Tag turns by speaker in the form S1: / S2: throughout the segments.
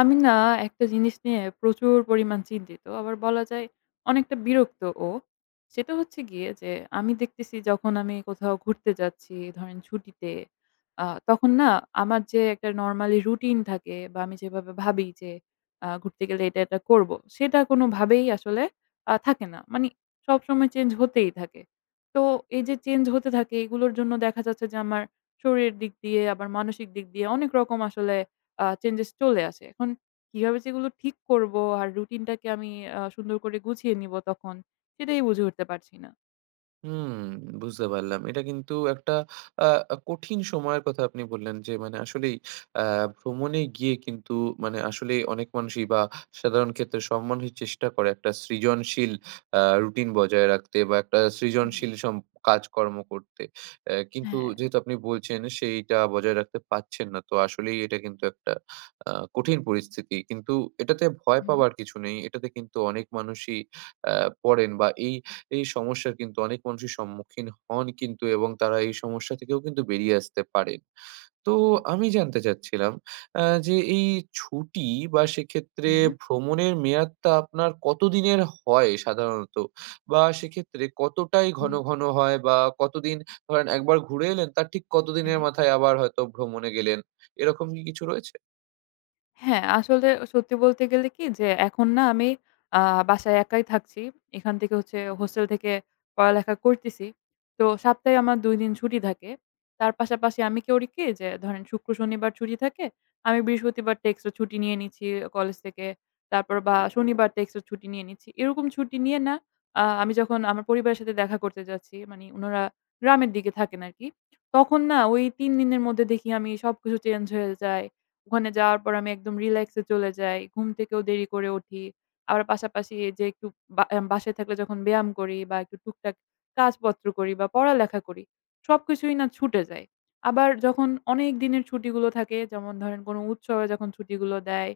S1: আমি না একটা জিনিস নিয়ে প্রচুর পরিমাণ চিন্তিত। আবার বলা যায় অনেকটা বিরক্তও। সেটা হচ্ছে গিয়ে যে আমি দেখতেছি যখন আমি কোথাও ঘুরতে যাচ্ছি ধরেন ছুটিতে, তখন না আমার যে একটা নরমালি রুটিন থাকে বা আমি যেভাবে ভাবি যে ঘুরতে গেলে এটা করব। সেটা কোনোভাবেই আসলে থাকে না। মানে সবসময় চেঞ্জ হতেই থাকে। তো এই যে চেঞ্জ হতে থাকে এগুলোর জন্য দেখা যাচ্ছে যে আমার শরীরের দিক দিয়ে আবার মানসিক দিক দিয়ে অনেক রকম আসলে চেঞ্জেস চলে আসে। এখন কিভাবে সেগুলো ঠিক করব আর রুটিনটাকে আমি সুন্দর করে গুছিয়ে নিব তখন সেটাই বুঝে উঠতে পারছি না।
S2: হুম, বুঝতে পারলাম। এটা কিন্তু একটা আ আ কঠিন সময়ের কথা আপনি বললেন, যে মানে আসলেই আ ভ্রমণে গিয়ে কিন্তু মানে আসলেই অনেক মানুষই বা সাধারণ ক্ষেত্রে সব মানুষই চেষ্টা করে একটা সৃজনশীল রুটিন বজায় রাখতে বা একটা
S1: হুম।
S2: সৃজনশীল কাজকর্ম করতে। কিন্তু
S1: হ্যাঁ।
S2: যেহেতু আপনি বলছেন সেইটা বজায় রাখতে পারছেন না, তো আসলেই এটা কিন্তু একটা কঠিন পরিস্থিতি। কিন্তু এটাতে ভয়
S1: হুম।
S2: পাওয়ার কিছু নেই। এটাতে কিন্তু অনেক মানুষই অ্যা পড়েন, বা এই এই সমস্যার কিন্তু অনেক মানুষই সম্মুখীন হন কিন্তু, এবং তারা এই সমস্যা থেকেও কিন্তু বেরিয়ে আসতে পারেন। তো
S1: হুম।
S2: আমি জানতে চাচ্ছিলাম যে এই ছুটি বা সেক্ষেত্রে
S1: হুম।
S2: ভ্রমণের মেয়াদটা আপনার কতদিনের হয় সাধারণত? বা সেক্ষেত্রে কতটাই ঘন,
S1: হুম।
S2: ঘন হয়, বা কতদিন, ধরেন, একবার ঘুরে এলেন তার ঠিক কতদিনের
S1: হ্যাঁ।
S2: মাথায় আবার হয়তো ভ্রমণে গেলেন? এরকম কি কিছু রয়েছে?
S1: হ্যাঁ, আসলে সত্যি বলতে গেলে কি যে এখন না আমি আ বাসায় একাই থাকছি। এখান থেকে হচ্ছে হোস্টেল থেকে পড়ালেখা করতেছি। তো সপ্তাহে আমার ২ দিন ছুটি থাকে। তার পাশাপাশি আমি কি করি কি যে ধরেন শুক্র, শনিবার ছুটি থাকে। আমি বৃহস্পতিবারটা এক্সট্রা ছুটি নিয়ে নিচ্ছি কলেজ থেকে। তারপর বা শনিবারটা এক্সট্রা ছুটি নিয়ে নিচ্ছি। এরকম ছুটি নিয়ে না আমি যখন আমার পরিবারের সাথে দেখা করতে যাচ্ছি মানে উনারা গ্রামের দিকে থাকেন আরকি। তখন না ওই ৩ দিনের মধ্যে দেখি আমি সবকিছু চেঞ্জ হয়ে যায়। ওখানে যাওয়ার পর আমি একদম রিল্যাক্স এ চলে যাই। ঘুম থেকেও দেরি করে উঠি। আবার পাশাপাশি এই যে একটু বা বাসায় থাকলে যখন ব্যায়াম করি বা একটু টুকটাক কাজপত্র করি বা পড়ালেখা করি, সবকিছুই না ছুটে যায়। আবার যখন অনেক দিনের ছুটিগুলো থাকে, যেমন ধরেন কোনো উৎসবে যখন ছুটিগুলো দেয়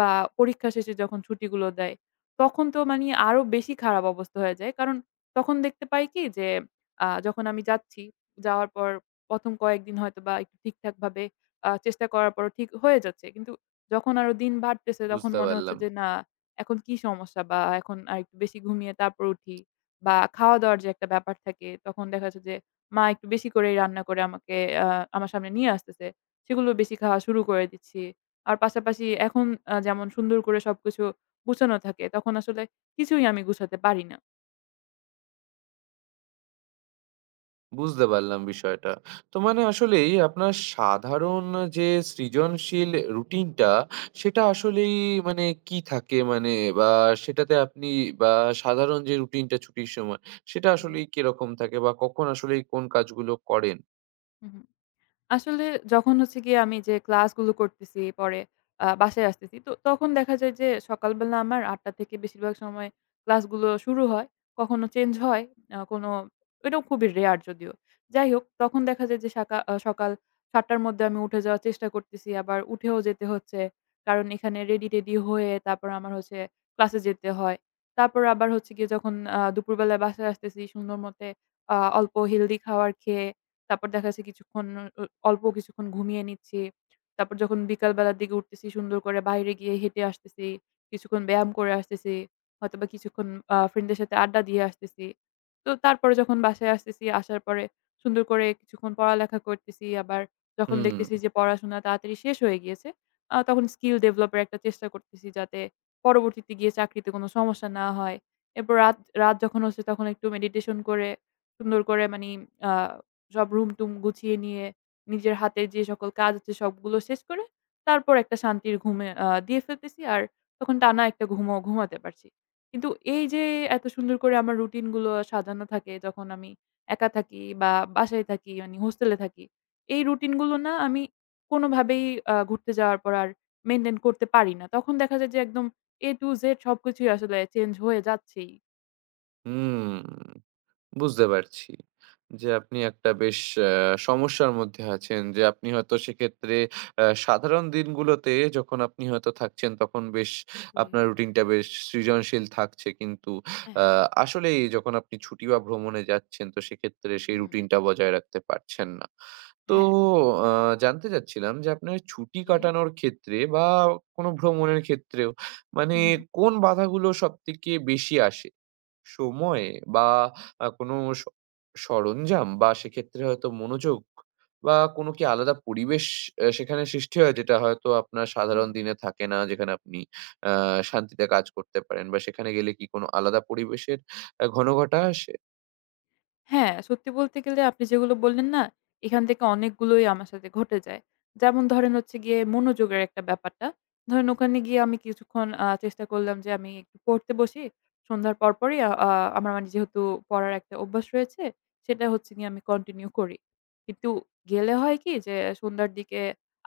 S1: বা পরীক্ষা শেষে যখন ছুটিগুলো দেয়, তখন তো মানি আরো বেশি খারাপ অবস্থা হয়ে যায়। কারণ তখন দেখতে পাই কি যে, যখন আমি যাচ্ছি, যাওয়ার পর ১ম কয়েকদিন হয়তোবা একটু ঠিকঠাকভাবে চেষ্টা করার পরও ঠিক হয়ে যাচ্ছে। কিন্তু যখন আরো দিন বাড়তেছে তখন
S2: বুঝতে
S1: মনে হচ্ছে
S2: পারলাম।
S1: যে না এখন কি সমস্যা বা এখন আরেকটু বেশি ঘুমিয়ে তারপর উঠি বা খাওয়া-দাওয়ার যে একটা ব্যাপার থাকে তখন দেখা যাচ্ছে যে মা একটু বেশি করেই রান্না করে আমাকে আ আমার সামনে নিয়ে আসতেছে। সেগুলো বেশি খাওয়া শুরু করে দিচ্ছি। আর পাশাপাশি এখন যেমন সুন্দর করে সবকিছু গুছানো থাকে তখন আসলে কিছুই আমি গুছাতে পারি না।
S2: বুঝতে পারলাম বিষয়টা। তো মানে আসলেই আপনার সাধারণ যে সৃজনশীল রুটিনটা, সেটা আসলেই মানে কি থাকে? মানে, বা সেটাতে আপনি, বা সাধারণ যে রুটিনটা ছুটির সময়, সেটা
S1: জি।
S2: আসলেই কিরকম থাকে? বা কখন আসলেই কোন কাজগুলো করেন?
S1: হুম, হুম। আসলে যখন হচ্ছে গিয়ে আমি যে ক্লাসগুলো করতেছি, পরে বাসায় আসতেছি। তো তখন দেখা যায় যে সকালবেলা আমার ৮:০০ থেকে বেশিরভাগ সময় ক্লাসগুলো শুরু হয়। কখনো চেঞ্জ হয়। আ কোনো এটাও খুবই রেয়ার যদিও। যাই হোক তখন দেখা যায় যে সাকা আ সকাল ৭:০০ র মধ্যে আমি উঠে যাওয়ার চেষ্টা করতেছি। আবার উঠেও যেতে হচ্ছে। কারণ এখানে রেডি-টেডি হয়ে তারপর আমার হচ্ছে ক্লাসে যেতে হয়। তারপর আবার হচ্ছে গিয়ে যখন দুপুরবেলায় বাসায় আসতেছি সুন্দর মতে অল্প হেলদি খাবার খেয়ে তারপর দেখা যাচ্ছে কিছুক্ষণ অ অল্প কিছুক্ষণ ঘুমিয়ে নিচ্ছি। তারপর যখন বিকাল বেলার দিকে উঠতেছি সুন্দর করে বাইরে গিয়ে হেঁটে আসতেছি। কিছুক্ষণ ব্যায়াম করে আসতেছি। হয়তোবা কিছুক্ষণ ফ্রেন্ডদের সাথে আড্ডা দিয়ে আসতেছি। তো তারপরে যখন বাসায় আসতেছি, আসার পরে সুন্দর করে কিছুক্ষণ পড়ালেখা করতেছি। আবার যখন
S2: হুম।
S1: দেখতেছি যে পড়াশোনা তাড়াতাড়ি শেষ হয়ে গিয়েছে, তখন স্কিল ডেভেলপ এর একটা চেষ্টা করতেছি যাতে পরবর্তীতে গিয়ে চাকরিতে কোনো সমস্যা না হয়। এরপর রাত রাত যখন হচ্ছে তখন একটু মেডিটেশন করে সুন্দর করে মানি আ সব রুম-টুম গুছিয়ে নিয়ে নিজের হাতে যে সকল কাজ আছে সবগুলো শেষ করে তারপর একটা শান্তির ঘুমে দিয়ে ফেলতেছি। আর তখন টানা একটা ঘুমও ঘুমাতে পারছি। কিন্তু এই যে এত সুন্দর করে আমার রুটিন গুলো সাজানো থাকে যখন আমি একা থাকি বা বাসায় থাকি মানে হোস্টেলে থাকি। এই রুটিন গুলো না আমি কোনোভাবেই ঘুরতে যাওয়ার পর আর মেইনটেইন করতে পারি না। তখন দেখা যায় যে একদম A to Z সবকিছুই আসলে চেঞ্জ হয়ে যাচ্ছেই।
S2: হুম। বুঝতে পারছি। যে আপনি একটা বেশ আ সমস্যার মধ্যে আছেন, যে আপনি হয়তো সেক্ষেত্রে সাধারণ দিনগুলোতে যখন আপনি হয়তো থাকছেন তখন বেশ
S1: জি।
S2: আপনার রুটিনটা বেশ সৃজনশীল থাকছে। কিন্তু আ
S1: হ্যাঁ,
S2: আসলেই যখন আপনি ছুটি বা ভ্রমণে যাচ্ছেন তো সেক্ষেত্রে সেই
S1: হুম,
S2: রুটিনটা বজায় রাখতে পারছেন না। তো
S1: হ্যাঁ।
S2: আ জানতে চাচ্ছিলাম যে আপনার ছুটি
S1: জি।
S2: কাটানোর ক্ষেত্রে বা কোনো ভ্রমণের ক্ষেত্রেও, মানে
S1: হুম।
S2: কোন বাধাগুলো সবথেকে বেশি আসে? সময়ে, বা কোনো স সরঞ্জাম, বা সেক্ষেত্রে হয়তো মনোযোগ, বা কোনো কি আলাদা পরিবেশ সেখানে সৃষ্টি হয় যেটা হয়তো আপনার সাধারণ
S1: হুম।
S2: দিনে থাকে না, যেখানে আপনি আ শান্তিতে কাজ করতে পারেন, বা সেখানে গেলে কি কোনো আলাদা পরিবেশের ঘনঘটা আসে?
S1: হ্যাঁ, সত্যি বলতে গেলে আপনি যেগুলো বললেন না, এখান থেকে অনেকগুলোই আমার সাথে ঘটে যায়। যেমন ধরেন হচ্ছে গিয়ে মনোযোগের একটা ব্যাপারটা। ধরেন ওখানে গিয়ে আমি কিছুক্ষণ চেষ্টা করলাম যে আমি একটু পড়তে বসি। সন্ধ্যার পরপরই আ আ আমার মানে যেহেতু পড়ার একটা অভ্যাস রয়েছে, সেটা হচ্ছে গিয়ে আমি কন্টিনিউ করি। কিন্তু গেলে হয় কি যে সন্ধ্যার দিকে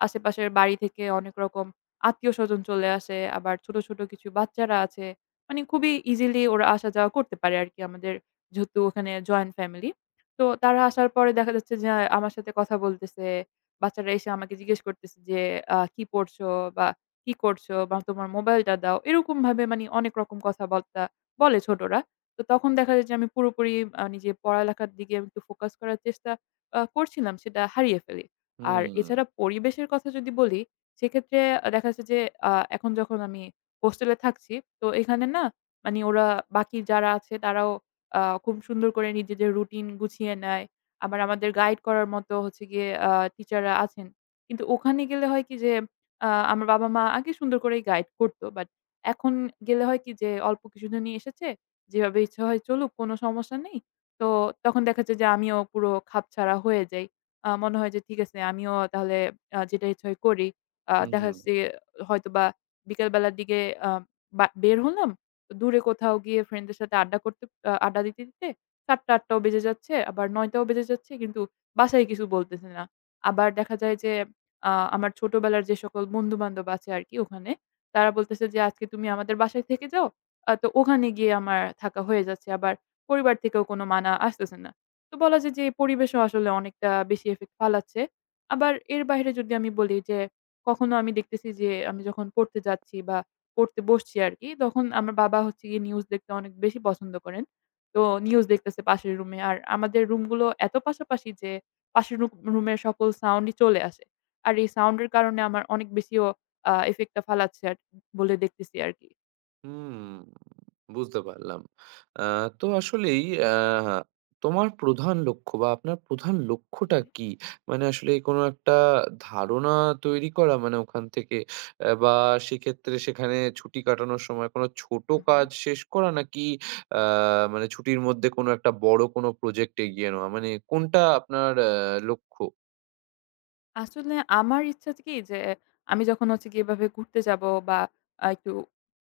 S1: আশেপাশের বাড়ি থেকে অনেক রকম আত্মীয়স্বজন চলে আসে। আবার ছোট, ছোট কিছু বাচ্চারা আছে। মানে খুবই ইজিলি ওরা আসা যাওয়া করতে পারে আরকি আমাদের যেহেতু ওখানে জয়েন্ট ফ্যামিলি। তো তারা আসার পরে দেখা যাচ্ছে যে আমার সাথে কথা বলতেছে। বাচ্চারা এসে আমাকে জিজ্ঞেস করতেছে যে, "কি পড়ছো?" বা "কি করছো?" বা "তোমার মোবাইলটা দাও।" এরকমভাবে মানে অনেক রকম কথাবার্তা বলে ছোটরা। তো তখন দেখা যায় যে আমি পুরোপুরি নিজে পড়ালেখার দিকে আমি একটু ফোকাস করার চেষ্টা করছিলাম, সেটা হারিয়ে ফেলি। আর
S2: হুম,
S1: এছাড়া পরিবেশের কথা যদি বলি, সেক্ষেত্রে দেখা যাচ্ছে যে আ এখন যখন আমি হোস্টেলে থাকছি, তো এখানে না মানে ওরা বাকি যারা আছে তারাও খুব সুন্দর করে নিজেদের রুটিন গুছিয়ে নেয়। আবার আমাদের গাইড করার মতো হচ্ছে গিয়ে টিচাররা আছেন। কিন্তু ওখানে গেলে হয় কি যে আমার বাবা-মা আগে সুন্দর করেই গাইড করত। বাট এখন গেলে হয় কি যে অল্প কিছুজনই এসেছে। যেভাবে ইচ্ছা হয় চলুক কোনো সমস্যা নেই। তো তখন দেখা যায় যে আমিও পুরো খাপছাড়া হয়ে যাই। মনে হয় যে ঠিক আছে আমিও তাহলে যেটা ইচ্ছা হয় করি। দেখা
S2: হুম।
S1: যাচ্ছে যে হয়তোবা বিকেল বেলার দিকে আ বা বের হলাম। দূরে কোথাও গিয়ে ফ্রেন্ডদের সাথে আড্ডা করতে আ আড্ডা দিতে, দিতে ৭:০০-৮:০০ ও বেজে যাচ্ছে, আবার ৯:০০ ও বেজে যাচ্ছে কিন্তু বাসায় কিছু বলতেছে না। আবার দেখা যায় যে আমার ছোটবেলার যে সকল বন্ধু-বান্ধব আছে আরকি ওখানে, তারা বলতেছে যে, "আজকে তুমি আমাদের বাসায় থেকে যাও।" তো ওখানে গিয়ে আমার থাকা হয়ে যাচ্ছে। আবার পরিবার থেকেও কোনো মানা আসতেছে না। তো বলা যায় যে এই পরিবেশও আসলে অনেকটা বেশি ইফেক্ট ফালাচ্ছে। আবার এর বাইরে যদি আমি বলি যে, কখনো আমি দেখতেছি যে আমি যখন পড়তে যাচ্ছি বা করতে বসছি আরকি। তখন আমার বাবা হচ্ছে গিয়ে নিউজ দেখতে অনেক বেশি পছন্দ করেন। তো নিউজ দেখতেছে পাশের রুমে। আর আমাদের রুমগুলো এত পাশাপাশি যে পাশের রুমের সকল সাউন্ডই চলে আসে। আর এই সাউন্ডের কারণে আমার অনেক বেশিও ইফেক্টটা ফালাচ্ছে আর বলে দেখতেছি আরকি।
S2: হুম, বুঝতে পারলাম। আ তো আসলেই আ তোমার প্রধান লক্ষ্য, বা আপনার প্রধান
S1: জি।
S2: লক্ষ্যটা কি? মানে আসলে কোনো একটা ধারণা তৈরি করা মানে ওখান থেকে, বা সেক্ষেত্রে সেখানে ছুটি কাটানোর সময় কোনো ছোট
S1: হুম।
S2: কাজ শেষ করা, নাকি আ মানে ছুটির মধ্যে কোনো একটা বড় কোনো প্রজেক্ট এগিয়ে নেওয়া? মানে কোনটা আপনার লক্ষ্য?
S1: আসলে আমার ইচ্ছা হচ্ছে কি যে আমি যখন হচ্ছে গিয়ে এভাবে ঘুরতে যাব বা একটু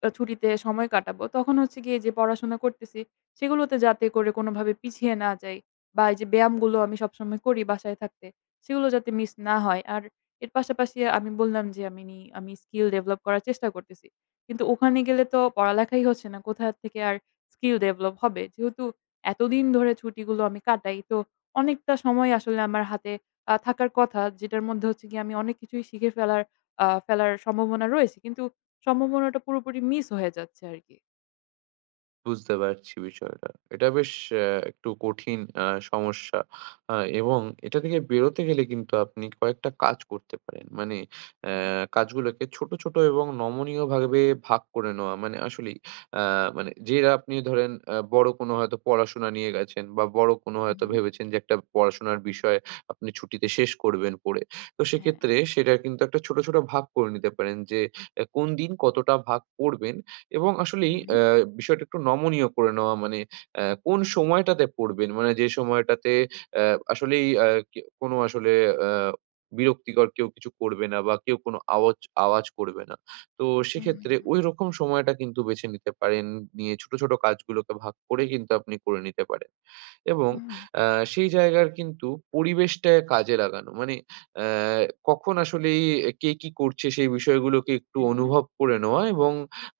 S1: ছুটিতে সময় কাটাবো, তখন হচ্ছে গিয়ে যে পড়াশোনা করতেছি সেগুলোতে যাতে করে কোনোভাবে পিছিয়ে না যাই বা এই যে ব্যায়ামগুলো আমি সবসময় করি বাসায় থাকতে, সেগুলো যাতে মিস না হয়। আর এর পাশাপাশি আমি বললাম যে আমি স্কিল ডেভেলপ করার চেষ্টা করতেছি। কিন্তু ওখানে গেলে তো পড়ালেখাই হচ্ছে না। কোথা থেকে আর স্কিল ডেভেলপ হবে? যেহেতু এতদিন ধরে ছুটিগুলো আমি কাটাই, তো অনেকটা সময় আসলে আমার হাতে থাকার কথা যেটার মধ্যে হচ্ছে গিয়ে আমি অনেক কিছুই শিখে ফেলার সম্ভাবনা রয়েছে। কিন্তু সম্ভাবনাটা পুরোপুরি মিস হয়ে যাচ্ছে আরকি।
S2: বুঝতে পারছি বিষয়টা। এটা বেশ আ একটু কঠিন সমস্যা। আ এবং এটা থেকে বেরোতে গেলে কিন্তু আপনি কয়েকটা কাজ করতে পারেন। মানে
S1: আচ্ছা।
S2: কাজগুলোকে ছোট, ছোট এবং নমনীয় ভাবে ভাগ করে নেওয়া। মানে আসলেই আ মানে, যেটা আপনি ধরেন বড় কোনো হয়তো পড়াশোনা নিয়ে গেছেন, বা বড় কোনো হয়তো
S1: উহু,
S2: ভেবেছেন যে একটা পড়াশোনার বিষয় আপনি ছুটিতে শেষ করবেন পড়ে। তো
S1: হ্যাঁ।
S2: সেক্ষেত্রে সেটা কিন্তু একটা ছোট, ছোট ভাগ করে নিতে পারেন, যে কোন দিন কতটা ভাগ পড়বেন, এবং আসলেই
S1: উহু,
S2: বিষয়টা একটু নমনীয় করে নেওয়া, মানে কোন সময়টাতে পড়বেন? মানে যে সময়টাতে আ আসলেই কে কোনো আসলে আ বিরক্তিকর কেউ কিছু করবে না, বা কেউ কোনো আওয়াজ আওয়াজ করবে না। তো সেক্ষেত্রে
S1: উহু,
S2: ঐরকম সময়টা কিন্তু বেছে নিতে পারেন। নিয়ে ছোট, ছোট কাজগুলোকে ভাগ করে কিন্তু আপনি করে নিতে পারেন। এবং
S1: উহু,
S2: আ সেই জায়গার কিন্তু পরিবেশটা কাজে লাগানো। মানে আ কখন আসলেই কে কি করছে সেই বিষয়গুলোকে একটু
S1: হ্যাঁ।
S2: অনুভব করে নেওয়া, এবং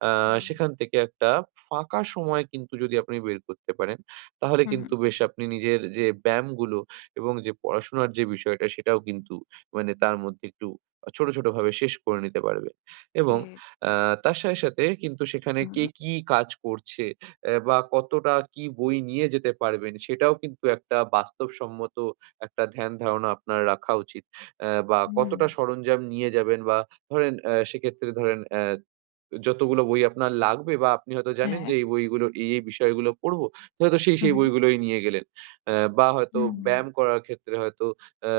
S2: আ
S1: জি,
S2: সেখান থেকে একটা ফাঁকা সময় কিন্তু যদি আপনি বের করতে পারেন, তাহলে
S1: উহু,
S2: কিন্তু বেশ আপনি নিজের যে ব্যায়ামগুলো এবং যে পড়াশোনার যে বিষয়টা, সেটাও কিন্তু মানে তার মধ্যে একটু ছোট, ছোট ভাবে শেষ করে নিতে পারবেন,
S1: জি,
S2: এবং আ তার সাথে, সাথে কিন্তু সেখানে কে
S1: উহু,
S2: কি কাজ করছে, বা কতটা কি বই নিয়ে যেতে পারবেন সেটাও কিন্তু একটা বাস্তবসম্মত একটা ধ্যান ধারণা আপনার রাখা উচিত। বা
S1: উহু,
S2: কতটা সরঞ্জাম নিয়ে যাবেন, বা ধরেন সেক্ষেত্রে ধরেন যতগুলো বই আপনার লাগবে, বা আপনি হয়তো জানেন
S1: হ্যাঁ।
S2: যে এই বইগুলো এই বিষয়গুলো পড়ব। তো হয়তো সেই
S1: উহু,
S2: বইগুলোই নিয়ে গেলেন। আ বা হয়তো
S1: উহু,
S2: ব্যায়াম করার ক্ষেত্রে হয়তো আ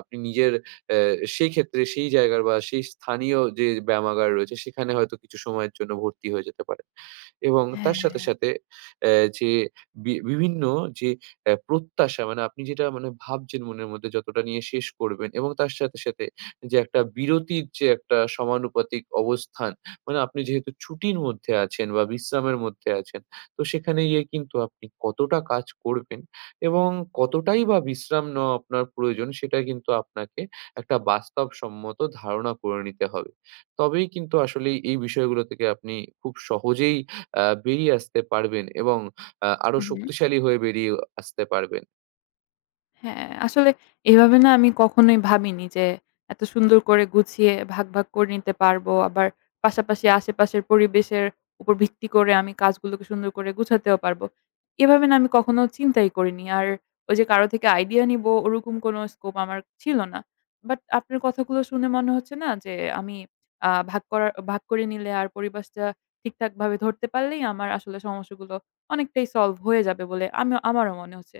S2: আপনি নিজের অ্যা সেই ক্ষেত্রে সেই জায়গার বা সেই স্থানীয় যে ব্যায়ামাগার রয়েছে সেখানে হয়তো কিছু সময়ের জন্য ভর্তি হয়ে যেতে পারেন। এবং তার
S1: হ্যাঁ,
S2: সাথে, সাথে যে বিভিন্ন যে প্রত্যাশা, মানে আপনি যেটা মানে ভাবছেন মনের মধ্যে যতটা নিয়ে শেষ করবেন, এবং তার সাথে, সাথে যে একটা বিরতির যে একটা সমানুপাতিক অবস্থান, মানে আপনি যেহেতু ছুটির মধ্যে আছেন বা বিশ্রামের মধ্যে আছেন, তো সেখানে গিয়ে কিন্তু আপনি কতটা কাজ করবেন এবং কতটাই বা বিশ্রাম নেওয়া আপনার প্রয়োজন, সেটা কিন্তু আপনাকে একটা বাস্তবসম্মত ধারণা করে নিতে হবে। তবেই কিন্তু আসলে এই বিষয়গুলো থেকে আপনি খুব সহজেই বেরিয়ে আসতে পারবেন, এবং আরো
S1: উহু।
S2: শক্তিশালী হয়ে বেরিয়ে আসতে পারবেন।
S1: হ্যাঁ, আসলে এভাবে না আমি কখনোই ভাবিনি যে এত সুন্দর করে গুছিয়ে ভাগ, ভাগ করে নিতে পারবো। আবার পাশাপাশি আশেপাশের পরিবেশের উপর ভিত্তি করে আমি কাজগুলোকে সুন্দর করে গুছাতেও পারবো। এভাবে না আমি কখনো চিন্তাই করিনি। আর ওই যে কারো থেকে আইডিয়া নিবো ওরকম কোনো স্কোপ আমার ছিল না। বাট আপনার কথাগুলো শুনে মনে হচ্ছে না যে আমি ভাগ করে নিলে আর পরিবেশটা ঠিকঠাকভাবে ধরতে পারলেই আমার আসলে সমস্যাগুলো অনেকটাই সলভ হয়ে যাবে বলে আমারও মনে হচ্ছে।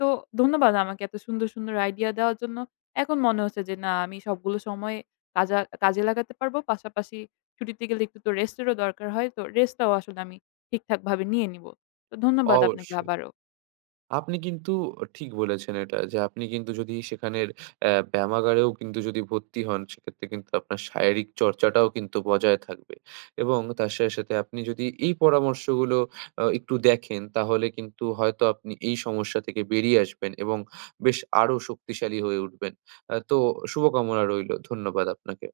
S1: তো ধন্যবাদ আমাকে এত সুন্দর, সুন্দর আইডিয়া দেওয়ার জন্য। এখন মনে হচ্ছে যে না আমি সবগুলো সময় কাজা কাজে লাগাতে পারবো। পাশাপাশি ছুটিতে গেলে একটু তো রেস্টেরও দরকার হয়। তো রেস্টটাও আসলে আমি ঠিকঠাকভাবে নিয়ে নিবো। তো ধন্যবাদ আপনাকে
S2: অবশ্যই।
S1: আবারও।
S2: আপনি কিন্তু ঠিক বলেছেন এটা, যে আপনি কিন্তু যদি সেখানের ব্যায়ামাগারেও কিন্তু যদি ভর্তি হন, সেক্ষেত্রে কিন্তু আপনার শারীরিক চর্চাটাও কিন্তু বজায় থাকবে, এবং তার সাথে, সাথে আপনি যদি এই পরামর্শগুলো একটু দেখেন, তাহলে কিন্তু হয়তো আপনি এই সমস্যা থেকে বেরিয়ে আসবেন, এবং বেশ আরো শক্তিশালী হয়ে উঠবেন। তো শুভকামনা রইলো। ধন্যবাদ আপনাকে।